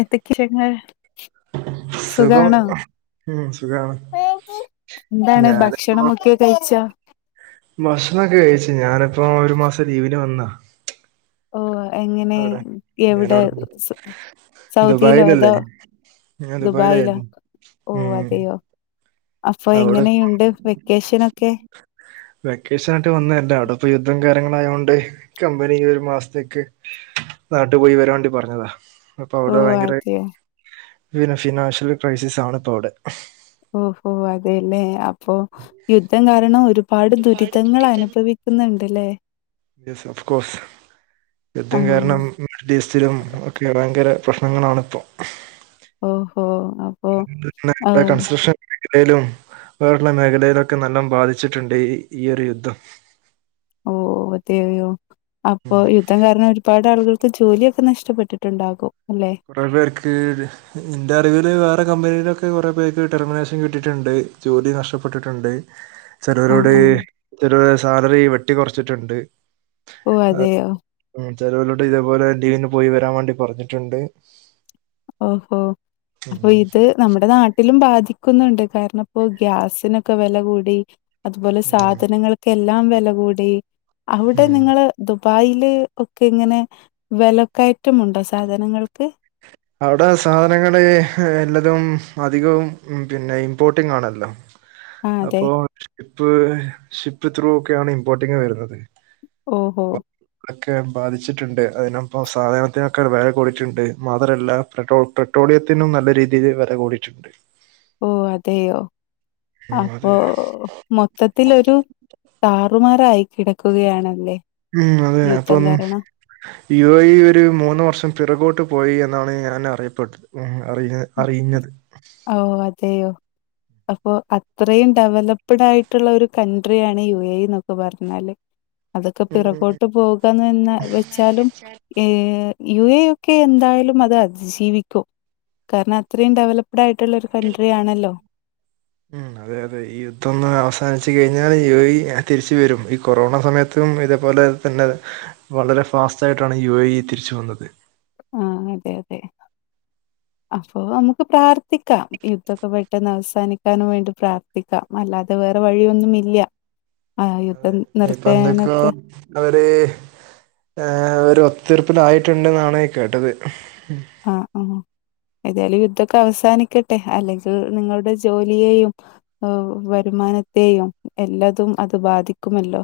എത്തക്കേ [unintelligible] സുഖം ഉം സുഖാണ്. എന്താണ് ഭക്ഷണംമൊക്കെ കഴിച്ചാ? ഭക്ഷണക്കെ കഴിച്ച് ഞാനപ്പം ഒരു മാസം ലീവിന് വന്ന. ഓ എങ്ങനെ എവിടെ ഞാനവിടെ സ സൗദിയിലോ ദുബായിലല്ലേ അതോ ഞാൻ ദുബായിലോ? ദുബായിലായിരുന്നു ഓഹ് ഉം അതെയോ അപ്പോ അവിടെ എങ്ങനെയുണ്ട് വെക്കേഷനൊക്കെ. വെക്കേഷൻ ആയിട്ട് വന്നല്ല അഒടെ ഇപ്പം യുദ്ധം കാര്യങ്ങളായോണ്ട് കമ്പനി ഈയൊരു മാസത്തേക്ക് നാട്ട് പോയി വരാൻ വേണ്ടി പറഞ്ഞത. ഓ അതെയോ. പിന്നെ ഫിനാൻഷ്യൽ ക്രൈസിസ് ആണ് ഇപ്പോ അഒടെ. ഓഹോ അതെല്ലേ അ പ്പോ യുദ്ധം കാരണം ഒരുപാട് ദുരിതങ്ങൾ അനുഭവിക്കുന്നുണ്ട്ല്ലേ? യെസ് ഒഫ്കോസ് യുദ്ധം ആഹ് കാരണം മിഡിൽ ഈസ്റ്റിലും ഒക്കെ ഭയങ്കര പ്രശ്നങ്ങളാണ് ഇപ്പോ. ഓഹോ അ [unintelligible] കൺസ്ട്രഷൻ ലയിലും വേറള്ള മേഖലയിലൊക്കെ നല്ലോം ബാധിച്ചിട്ടുണ്ട് ഈ ഈയൊരു യുദ്ധം. ഓഹോ അതെയോ. അപ്പൊ യുദ്ധം കാരണം പാടാള്കൾക്ക് ജോലിയൊക്കെ നഷ്ടപ്പെട്ടിട്ട്ണ്ടാകും. അല്ലെ? ത്രോ പേർക്ക്. ന്റെ അറിവില് വേറെ കമ്പനിയിലൊക്കെ കൊറേ പേർക്ക് ടെർമിനേഷൻ കിട്ടിയിട്ടുണ്ട്. ജോലി നഷ്ടപ്പെട്ടിട്ട്ണ്ട്. ആഹ് ചെലോരോട് ആഹ് ചെലോലെ സാലറി വെട്ടി കൊർച്ചിട്ട്ണ്ട്. ഓ. അതെയോ. ചെലോലോട് ഇതേപോലെ ലീവിന് പോയി വരാൻ വേണ്ടി പറഞ്ഞിട്ടുണ്ട്. ഓഹോ. ഉം അപ്പൊ ഇത്. നമ്മുടെ നാട്ടിലും ബാധിക്കുന്നുണ്ട്. കാരണപ്പൊ ഗ്യാസിനൊക്കെ വെല കൂടി. അത്പോലെ ഉം സാധനങ്ങൾക്കെല്ലാം വെല കൂടി. അവ്ടെ ഉം നിങ്ങള് ദുബായില് ഒക്കെങ്ങനെ വെലക്കയറ്റമുണ്ടോ സാധനങ്ങൾക്ക്? അവിടെ സാധനങ്ങള് എല്ലതും അധികവും പിന്നെ ഇമ്പോർട്ടിങ് ആണല്ലോ. ആ അതെ. അപ്പോ ഷിപ്പ് ഷിപ്പ് ത്രൂ ഒക്കെയാണ് ഇമ്പോർട്ടിങ്ങ് വരുന്നത്. ഓഹോ. ഒക്കെ ബാധിച്ചിട്ട്ണ്ട്. അതിനൊപ്പം സാധനത്തിനൊക്കെ വെല കൂടിയിട്ട്ണ്ട്. [unintelligible] പെട്രോളിയത്തി നും നല്ല രീതിയിൽ വെല കൂടിയിറ്റ്ണ്ട്. ഓ അതെയോ? ഉം അപ്പൊ അതെ മൊത്തത്തിലൊരു. താറുമാറായി കിടക്കുകയാണല്ലേ? ഉം. അതെ. യുദ്ധം അപ്പം കാരണം? യു എ ഇ ഒരു മൂന്ന് വർഷം പിറകോട്ട് പോയി എന്നാണ് ഞാൻ അറിയപ്പെ ഉം. അറി ഉം. അറിയിഞ്ഞത്. ഓ അതെയോ? അപ്പൊ അത്രയും ഡെവലപ്ഡ് ആയിട്ടുള്ള ഒരു കൻട്രിയാണ് യു എ ഇ ന്നൊക്കെ പറഞ്ഞാല്. അതൊക്കെ ഉം പിറകോട്ട് പോവുക ന്നൊന്ന് വെച്ചാലും. ഏ യു എ ഇ ഒക്കെ എന്തായാലും അത് അതിജീവിക്കും. കാരണം അത്രയും ഡെവലപ്ഡ് ആയിട്ടുള്ളൊരു കൺട്രി ആണല്ലോ. ഉം. ഉം. അതെ അതെ. ഈ യുദ്ധ ഒന്ന് അവസാനിച്ച് കഴിഞ്ഞാൽ യു എ ഇ തിരിച്ച് വരും. ഈ കൊറോണ സമയത്തും ഇതേപോലെ തന്നെ വളരെ ഫാസ്റ്റ് ആയിട്ടാണ് യു എ ഇ തിരിച്ചു വന്നത്. ആഹ്. അതെ അതെ. അപ്പൊ നമുക്ക് പ്രാർത്ഥിക്കാം യുദ്ധൊക്കെ പെട്ടെന്ന് അവസാനിക്കാനും വേണ്ടി പ്രാർത്ഥ ത്തിക്കാം. അല്ലാതെ വേറെ വഴിയൊന്നും ഇല്ല. അതെ യുദ്ധം ഇപ്പൊ എന്തൊക്കെയോ നിർത്താനൊക്കെ അവര് ഏ ഒരു ഒത്ത് തീർപ്പിലായിട്ട്ണ്ട്ന്നാണ് കേട്ടത്. ആഹ് ആഹ്. ഏതായാലും യുദ്ധ്ക്കെ അവസാനിക്കട്ടെ അല്ലെങ്കിൽ നിങ്ങളുടെ ജോലിയേയും ഓഹോ വരുമാനത്തെയും എല്ലതും അത് ബാധിക്കുമല്ലോ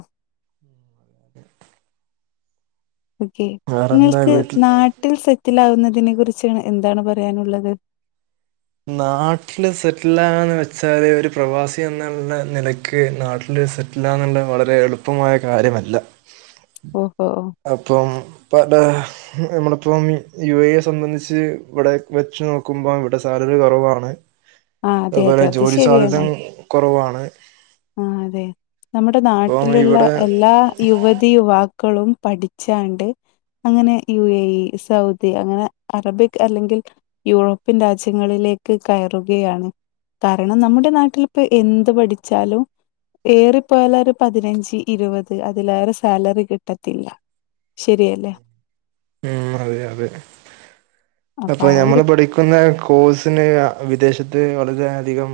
ഓക്കെ. വേറെന്താ നിങ്ങൾക്ക് വീട്ടിൽ നാട്ടിൽ സെറ്റിലാ വുന്നതിനെ കുറിച്ച് എന്താണ് പറയാനുള്ളത്? നാട്ടില് സെറ്റിലാകാന്ന് വെച്ചാല് ഒരു പ്രവാസി എന്നുള്ള നിലക്ക് നാട്ടില് സെറ് റ്റ് ലാവുണ്ട വളരെ എളുപ്പമായ കാര്യമല്ല. ഓഹോ. അപ്പം. [unintelligible] നമ്മളപ്പം യു എ ഇ യെ സംബന്ധിച്ച് ഇവടെ വെച്ച് നോക്കുമ്പം ഇവടെ സ് സാലറി കൊറവാണ്. ആ അതെ, അതെ. അത്പോലെ അത് ജോലി സാധ്യത കൊറവാണ്. ആഹ് അതെ നമ്മടെ അപ്പൊ നാട്ടില്ള്ള ഇവിടെ എല്ലാ യുവ തി യുവാക്കളും പഠിച്ചാണ്ട്. അങ്ങനെ യു എ ഇ, സൗദി അങ്ങനെ അറബിക് അല്ലെങ്കിൽ യൂറോപ്യൻ രാജ്യങ്ങളിലേക്ക് കയറുകയാണ്. കാരണം നമ്മടെ നാട്ടിലിപ്പൊ എന്ത് പഠിച്ചാലും ഏറിപ്പോയാലൊര് പതിനഞ്ച് ഇരുപത് അതിലേറെ സാലറി കിട്ടത്തില്ല. ശരിയല്ലേ ഉം അതെ യതെ അപ്പൊ ആ ഒരു ഞമ്മള് പഠി ക്ക്ന്ന കോഴ്സിന് അ വിദേശത്ത് വളരെയധികം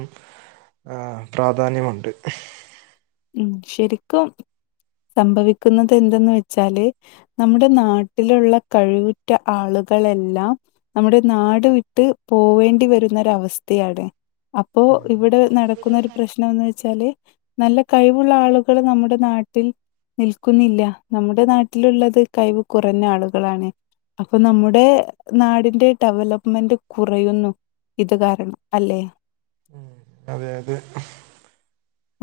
ആഹ് പ്രാധാന്യമുണ്ട്. ഉം ശെരിക്കും സംഭവിക്കുന്നത് എന്തെന്ന് വെച്ചാല് നമ്മടെ നാട്ടിലുള്ള കഴിവുറ്റ ആളുകളെല്ലാം നമ്മടെ നാട് വിട്ട് പോവേണ്ടി വരുന്നൊരവസ്ഥയാണ് അപ് പ്പോ ഇവ്ടെ നടക്കുന്നൊരു പ്രശ്നംന്ന് വെച്ചാല് നല്ല കഴിവുള്ള ആള്കൾ നമ്മുടെ നാട്ടിൽ നിൽക്കുന്നില്ല നമ്മുടെ നാട്ടില്ള്ളത് കഴിവ് കുറഞ്ഞ ആളുകളാണ്. അപ്പൊ നമ്മുടെ നാടിന്റെ ഡെവലപ്മെന്റ് കുറയുന്നു. ഇത് കാരണം അല്ലേ അതെ യതെ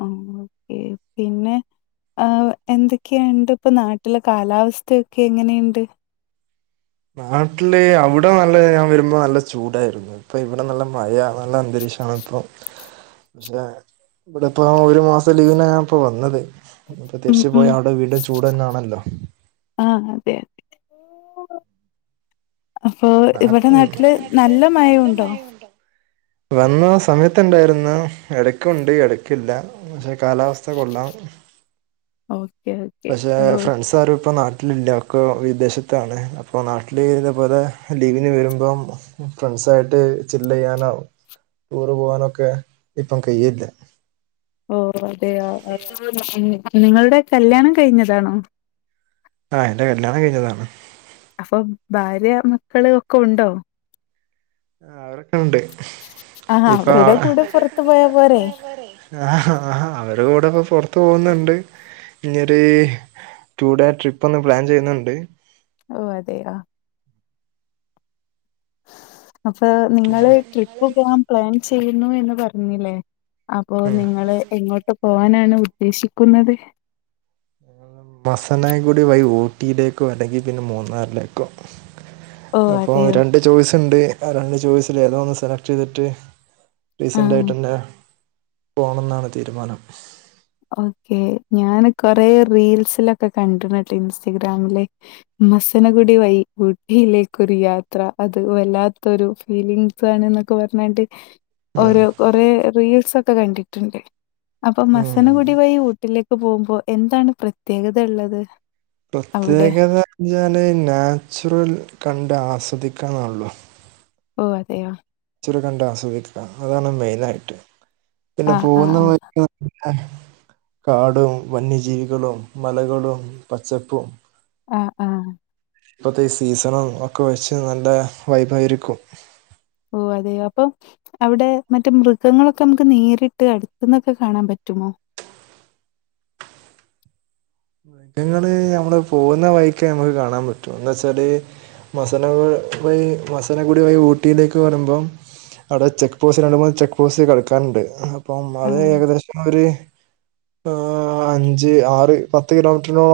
ഉം ഓക്കേ പിന്നെ ആഹ് എന്തെക്കെണ്ട് ഇപ്പൊ നാട്ടിലെ കാലാവസ്ഥക്കെ എങ്ങനെയുണ്ട്? നാട്ടില് അവടെ നല്ല ഞാൻ വരുമ്പോ നല്ല ചൂടായിരുന്നു ഇപ്പൊ ഇവടെ നല്ല മഴ നല്ല അന്തരീക്ഷണിപ്പൊ പക്ഷെ ഇവടെ പ്പോ ഒരു മാസം ലീവിനാ ഞാനിപ്പൊ വന്നത് ഇഞ്പ്പൊ ഉം തിരിച്ച് പോയ ഉം അവടെ വീണ്ടും ചൂടെന്നെണല്ലോ ആഹ് അതെ യതെ അപ്പൊ ഓ ഇവടെ നാട്ടില് നല്ല മഴയുണ്ടോ? വന്ന സമയത്ത്ണ്ടായിര്ന്ന് എടക്ക്ണ്ട് എടക്കില്ല പക്ഷേ കാലാവസ്ഥ കൊള്ളാം ഓക്കെ ഓക്കെ പക്ഷേ ഓ ഫ്രണ്ട്സ് സാരു പ്പം നാട്ടിലില്ല ഒക്കെ വിദേശത്താണ് അപ്പോ നാട്ടില് ഇതേ പോലെ ലീവിന് വെരുമ്പം ഫ്രണ്ട്സായിട്ട് ചില്ലെയ്യാനൊ ടൂറ് പോവാനൊക്കെ ഇപ്പം കയ്യില്ല. ഓഹ് അതെ യൊ [unintelligible] നിങ്ങളുടെ കല്യാണം കഴിഞ്ഞതാണോ? ആഹ് എന്റെ കല്യാണം കഴിഞ്ഞതാണ്. അപ്പം ഭാര്യ മക്കള് ഒക്കൊണ്ടോ? ആഹ് അവരൊക്കെണ്ട് ആഹ് ഇപ്പ അവരുടെ അവര്ടെ പുറത്തു കൂടെ പുറത്ത് പോരെ? പോയാ പോരേ ആഹ് ആഹ് അവര്ടെ കുടെക്കെ പൊറത്ത് പോകുന്നുണ്ട്. ഇനിയൊര് ടു ഡേ ട്രിപ്പൊന്ന് പ്ലാൻ ചെയ്യുന്ന്ണ്ട്. ഓഹ് അതെയാ അപ്പൊ നിങ്ങൾ ട്രിപ്പ് പോവാൻ പ്ലാൻ ചെയ്യുന്നു എന്ന് പറഞ്ഞില്ലേ അപ്പൊ ഉം നിങ്ങള് എങ്ങോട്ട് പോവാനാണ് ഉദ്ദേശിക്കുന്നത്? മസനകുടി വഴി ഊട്ടിയിലേക്കോ അല്ലെങ്കി പിന്നെ മൂന്നാറിലേക്കോ ഓ അപ്പൊ അതെയോ രണ്ട് ചോയ്സ്ണ്ട്. ആ രണ്ട് ചോയ്സില് ഏതേ ഒന്ന് സെലക്ട് ചെയ്തിട്ട് ആ റീസന്റ് ആയിട്ടെന്നെ പോണന്നാണ് തീരുമാനം ഓക്കെ ഞൻ കൊറെ റീൽസിലൊക്കെ കണ്ടിണ് ട്ടൊ ഇൻസ്റ്റഗ്രാമില് മസനഗുടി വഴി ഊട്ടിയിലേക്കൊരു യാത്ര അത് വല്ലാത്തൊരു ഫീലിംഗ സാണ് എന്നൊക്കെ പറഞ്ഞാണ്ട് ഉം ഓരോ കൊറേ റീൽസ് ഒക്കെ കണ്ടിട്ടുണ്ട് അപ്പൊ ഉം. മസനകുടി വൈ ഊട്ടിലെ ട്രിപ്പ് പോകുമ്പോ എന്താണ് പ്രത്യേകതള്ളത് പ്രത്യേകത എന്ന് വച്ചാൽ നാച്ചുറൽ കണ്ട് ആസ്വദിക്കാന്നള്ളൂ ഓഹ് അതെയോ ച്ചുറർ കണ്ട് ആസ്വദിക്ക അതാണ് മെയിൻ ആയിട്ട് പിന്നെ ആ ആ പോകുന്ന ആ വഴിക്ക് കാടും വന്യജീവികളും മലകളും പച്ചപ്പും ആഹ് ആഹ് ഇപ്പത്തെ ഈ സീസണ ഒക്കെ വെച്ച് നല്ല വൈബായിരിക്കും ഓഹ് അതെ അപ്പം അവിടെ മറ്റേ മൃഗങ്ങളൊക്കെ നമുക്ക് നേരിട്ട് അടുത്ത് ന്നൊക്കെ കാണാൻ പറ്റുമോ ങ്ങള് നമ്മള് പോകുന്ന വൈക്ക് നമുക്ക് കാണാൻ പറ്റും എന്ത ച്ചാല് മസന വഴി മസനാഗുടി വഴി ഊട്ടിയിലേക്ക് വരുമ്പം അടെ ചെക്ക് പോസ്റ്റ് രണ്ട മൂന്ന് ചെക്ക് പോസ്റ്റ് കടക്കാനുണ്ട് അപ്പം അത് ആഹ്. ഏകദേശം ഒരു ആഹ് അഞ്ച് ആറ് പത് പത്ത് കിലോമീറ്ററിനോ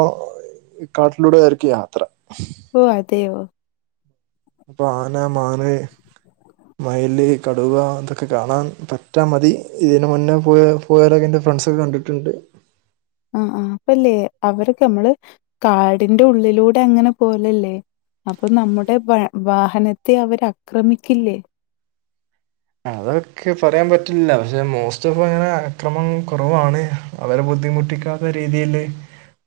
കാട്ടിലൂടെ ആയിരിക്കും യാത്ര ഓഹ് അതെയൊ അപ്പൊ ആന മാന് മയ്ല് കടുവ ഇതൊക്കെ കാണാൻ പറ്റാ മതി ഇതിന് മുന്നേ പോയ. പോയാരോക്കെ എൻ്റെ ഫ്രണ്ട്സൊക്കെ കണ്ടിട്ടുണ്ട് അഹ് ആഹ് അപ്പല്ലേ അവർക് നമ്മള് കാടിന്റെ ഉള്ളിലൂടെ അങ്ങനെ പോലല്ലേ അപ്പൊ നമ്മുടെ വാഹനത്തെ അവർ അക്രമിക്കില്ലേ അതൊക്കെ പറയാൻ പറ്റില്ല പക്ഷെ മോസ്റ്റ് ഓഫ് അങ്ങനെ അക്രമം കുറവാണ് അവരെ ബുദ്ധിമുട്ടിക്കാത്ത രീതിയിൽ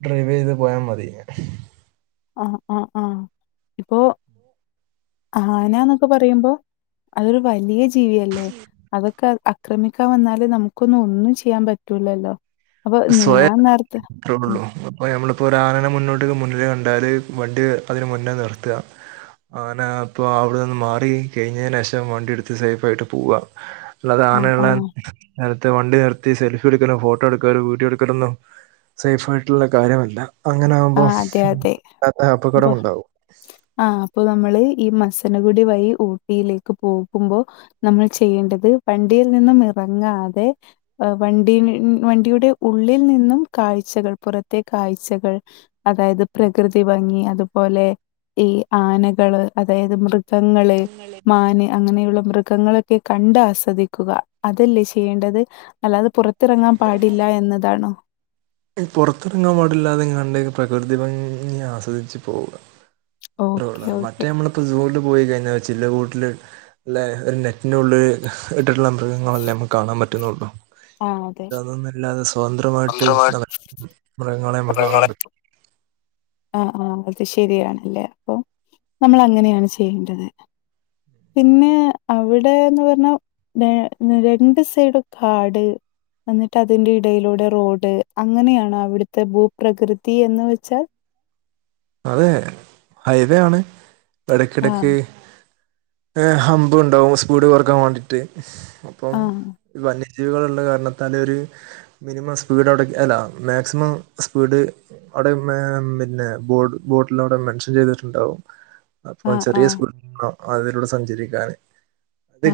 ഡ്രൈവ് ചെയ്ത് പോയാ മതി ആഹ് ആഹ് ആഹ് ഇപ്പോ ആന ന്നൊക്കെ പറയുമ്പോ അതൊരു വലിയ ജി ജീവിയല്ലേ അതൊക്കെ ആക്രമിക്കാൻ വന്നാലേ നമുക്കൊന്നും ഒന്നും ചെയ്യാൻ പറ്റൂലല്ലോ അപ്പൊ ഞാൻ നേരത്തെ ആഹ്, ത്രള്ളൂ അപ്പൊ നമ്മളിപ്പോ ഒര് ആനനെ മുന്നോട്ട് മുന്നില് കണ്ടാല് വണ്ടി അതിന് മുന്നേ നിർത്ത ആന അപ്പൊ അവിടെന്ന് മാറി കഴിഞെന് ശേഷം വണ്ടി എടുത്ത് സേഫ ആയിട്ട് പോവാ അല്ലാതെ ആഹ്, ആനെല്ല ആഹ്. നേരത്തെ വണ്ടി നിർത്തി സെൽഫി എടുക്കലൊ ഫോട്ടോ എടു ക്കല് വീഡിയൊടുക്കലൊന്നും സേഫ് ആയിട്ടുള്ള കാര്യമല്ല അങ്ങനെ ആ ആകുമ്പോ [unintelligible] അപകടം ഉണ്ടാവും ആഹ് അപ്പൊ നമ്മള് ഈ മസനഗുടി വഴി ഊട്ടിയിലേക്ക് പോകുമ്പോ നമ്മൾ ചെയ്യേണ്ടത് വണ്ടിയിൽ നിന്നും ഇറങ്ങാതെ എഹ് വണ്ടി വണ്ടിയുടെ ഉള്ളിൽ നിന്നും കാഴ്ചകൾ പുറത്തെ കാഴ്ചകൾ അതായത് പ്രകൃതി ഭംഗി അതുപോലെ ഈ ആനകള് അതായത് മൃഗങ്ങള് മാന് അങ്ങനെയുള്ള മൃഗങ്ങളൊക്കെ കണ്ട് ആസ്വദിക്കുക അതല്ലേ ചെയ്യേണ്ടത് അല്ലാതെ പുറത്തിറങ്ങാൻ പാടില്ല എന്നതാണോ പുറത്തിറങ്ങാൻ പാടില്ലാതങ്ങണ്ട് പ്രകൃതി ഭംഗി ആസ്വദിച്ച് പോവുക ഓക്കെ അത്രേള്ള് ഓക്കെ മറ്റേ നമ്മളിപ്പോ സൂൽ പോയി കഴിഞ്ഞാ ചില്ല് കൂട്ടില് ല്ലെ ഒരു നെറ്റിനുള്ളിൽ ഇട്ടിട്ടുള്ള മൃഗങ്ങളല്ലേ നമുക്ക് കാണാൻ പറ്റുന്നുള്ളൂ. ആ അതെ തതൊന്നൊല്ലാതെ സ്വതന്ത്രമായിട്ട് ന മൃഗങ്ങളെ നമുക്ക് കാണാൻ പറ്റും. ആഹ് ആഹ് അത് ശരിയാണല്ലേ അപ്പൊ നമ്മളങ്ങനെയാണ് ചെയ്യേണ്ടത്. പിന്നെ അവിടെന്ന് പറഞ്ഞാ രണ്ട് സൈഡും കാട്. വന്നിട്ട് അതിന്റെ ഇടയിലൂടെ റോഡ് അങ്ങനെയാണോ അവിടുത്തെ ഭൂപ്രകൃതി എന്ന് വെച്ചാൽ? അതെ ഹൈവേ ആണ് ആഹ് ടക്കിടക്ക് ഹംമ്പുണ്ടാവും സ്പീഡ് കൊറക്കാൻ വേണ്ടീട്ട് അപ്പം ആഹ് വന്യജീവികള് ള്ള കാരണത്താല് ഒര് മിനിമം സ്പീഡ് അവിടെ അല്ല മാക്സിമം സ്പീഡ് അവിടെ ് പിന്നെ- ബോട് ബോട്ടിലവടെ മെൻഷൻ ചെയ്തിട്ടുണ്ടാവും അപ്പൊ ആഹ് ചെറിയ ആഹ് സ്‌പീ വേണം അതിലൂടെ സഞ്ചരിക്കാന് അത്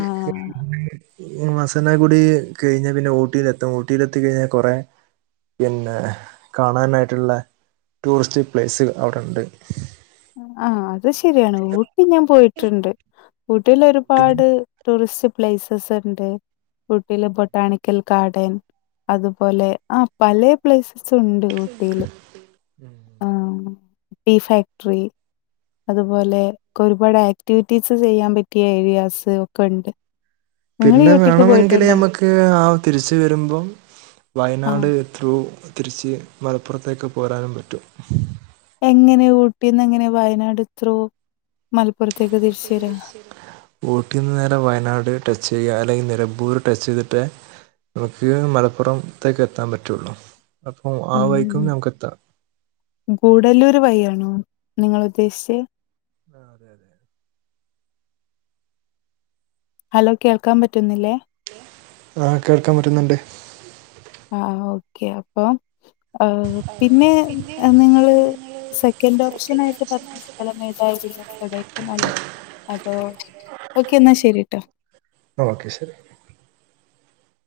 മസന ഗുടി കഴിഞ്ഞാൽ പിന്നെ ഊട്ടിയിലെത്തും ഊട്ടിയിലെത്തിക്കഴിഞ്ഞാൽ കൊറേ പിന്നെ ് കാണാനായിട്ടുള്ള ടൂറിസ്റ്റ് പ്ലേസ് അവിടെണ്ട്. ആഹ് അത് ശരിയാണ് ഊട്ടി ഞാൻ പോയിട്ടുണ്ട്. ഊട്ടില ഒരുപാട് ടൂറിസ്റ്റ് പ്ലേസസ്ണ്ട്. ഊട്ടീല് ബൊട്ടാണിക്കൽ ഗാർഡൻ അതുപോലെ ആഹ് പലേ പ്ലേസസുണ്ട്.... ഊട്ടിയില് ആഹ് ടീഫാക്ടറി..... അതുപോലെക്കൊരുപാട് ആക്ടിവിറ്റീസ് ചെയ്യാൻ പറ്റിയ ഏരിയാസ് ഒക്കെണ്ട്..... പിന്നെ വേണമെങ്കിൽ ഞമ്മക്ക് ആഹ് തിരിച്ച് വരുമ്പം ആഹ് വയനാട്.......... ത്രൂ തിരിച്ച് മലപ്പുറത്തേക്ക് പോരാനും പറ്റും............. എങ്ങനെ ഊട്ടീന്നെങ്ങനെ വയനാട് ത്രൂ മലപ്പുറത്തേക്ക് തിരിച്ചു വരാ? ഊട്ടിന്ന് നേരെ വയനാട് ടച്ച് ചെയ്യുക അല്ലെങ്കിൽ നിലമ്പൂര് ടച്ചെയ്തിട്ട് നമുക്ക് മലപ്പുറം ത്തേക്ക് എത്താൻ പറ്റുള്ളു അപ്പൊ ആ വൈക്കും ഉം നമുക്ക് എത്താം..... ഗൂഡല്ലൂര് വഴിയാണോ നിങ്ങളുദ്ദേശിച്ചേ? ആഹ് ആതെ അതെ അതെ. ഹലോ കേൾക്കാൻ പറ്റുന്നില്ലേ? ആഹ് കേൾക്കാൻ പറ്റുന്നുണ്ട്. ആ ഓക്കെ അപ്പൊ പിന്നെ നിങ്ങള്.... സെക്കൻ്റോപ്ഷനായിട്ട് പറഞ്ഞ സ്ഥലം ഏതായിരുന്നു കൊടൈകനാലോ? അതോ ഓക്കെ ന്നാ ശരിട്ടോ..... ഓക്കെ ശരി....